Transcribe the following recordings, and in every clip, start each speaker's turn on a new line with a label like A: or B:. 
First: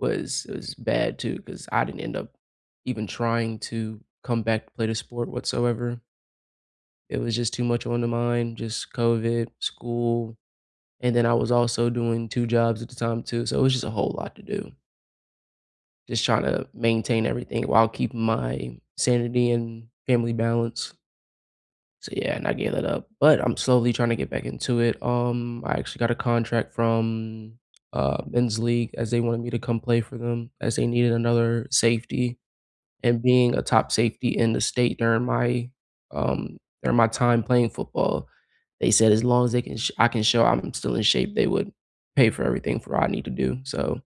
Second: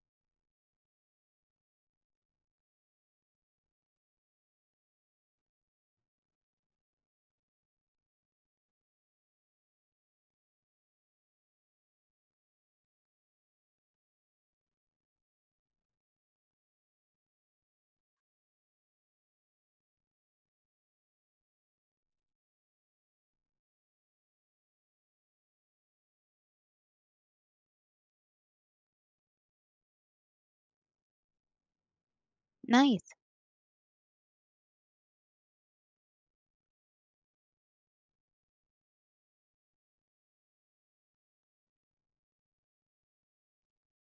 A: Was was bad too 'cause I didn't end up even trying to come back to play the sport whatsoever it was just too much on the mind, just COVID, school, and then I was also doing 2 jobs at the time too, so it was just a whole lot to do just trying to maintain everything while keeping my sanity and family balance so yeah, and I gave that up, but I'm slowly trying to get back into it. Um, I actually got a contract from, uh, men's league as they wanted me to come play for them as they needed another safety.
B: Nice.
A: And being a top safety in the state during my, um during my time playing football, they said as long as they can sh I can show I'm still in shape, they would pay for everything for I need to do, so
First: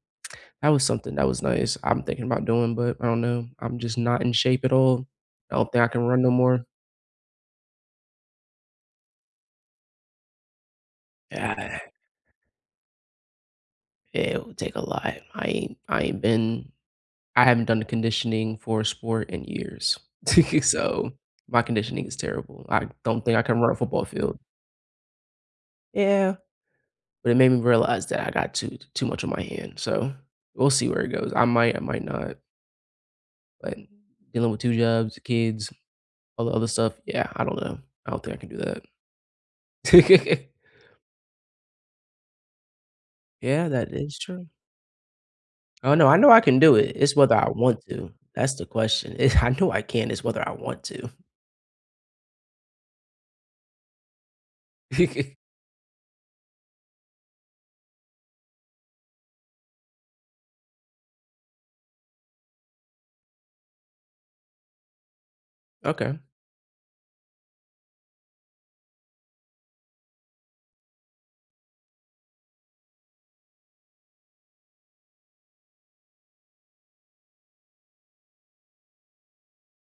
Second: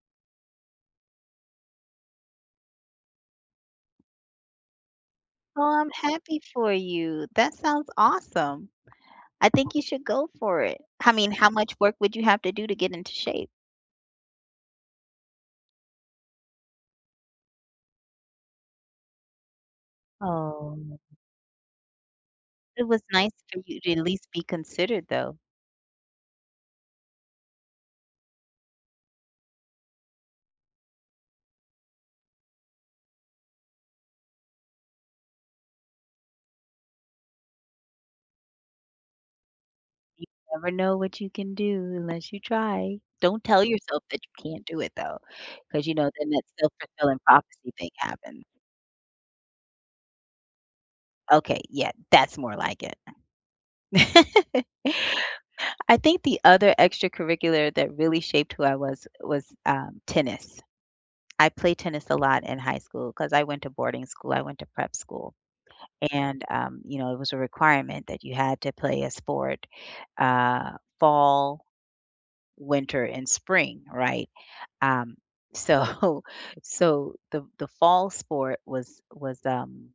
A: that was something, that was nice. I'm thinking about doing, but I don't know. I'm just not in shape at all. I
B: Oh,
A: don't think I
B: I'm
A: can run no
B: happy
A: more.
B: for you. That sounds awesome. I think you should go for it. I mean, how much work would you have to do to get into shape?
A: It would take a lot. I ain't I ain't been I haven't done the conditioning for a sport in years.
B: Oh.
A: So, my conditioning is terrible.
B: It
A: I
B: was
A: don't
B: nice
A: think I can
B: for
A: run a
B: you to at
A: football
B: least
A: field.
B: be considered, though.
A: Yeah, but it made me realize that I got too too much on my hand, so we'll see where it goes. I might, I might not but dealing with 2 jobs, kids, all the other stuff yeah, I don't know. I don't think I can do
B: You
A: that.
B: never know what you can do unless you try. Don't tell
A: Yeah, that
B: yourself
A: is
B: that
A: true.
B: you can't do it, though, 'cause, you
A: Oh, no,
B: know,
A: I
B: then
A: know I
B: that
A: can do it, it's
B: self-fulfilling
A: whether I
B: prophecy
A: want
B: thing
A: to,
B: happens.
A: that's the question. I know I can, it's whether I want to.
B: Okay, yeah, that's more like it. I think the other extracurricular that really shaped who I was, was, um, tennis. I played tennis a lot in high school 'cause I went to boarding school, I went to prep school,
A: Okay.
B: and, um, you know, it was a requirement that you had to play a sport, uh, fall, winter and spring, right? Um, so so the the fall sport was was, um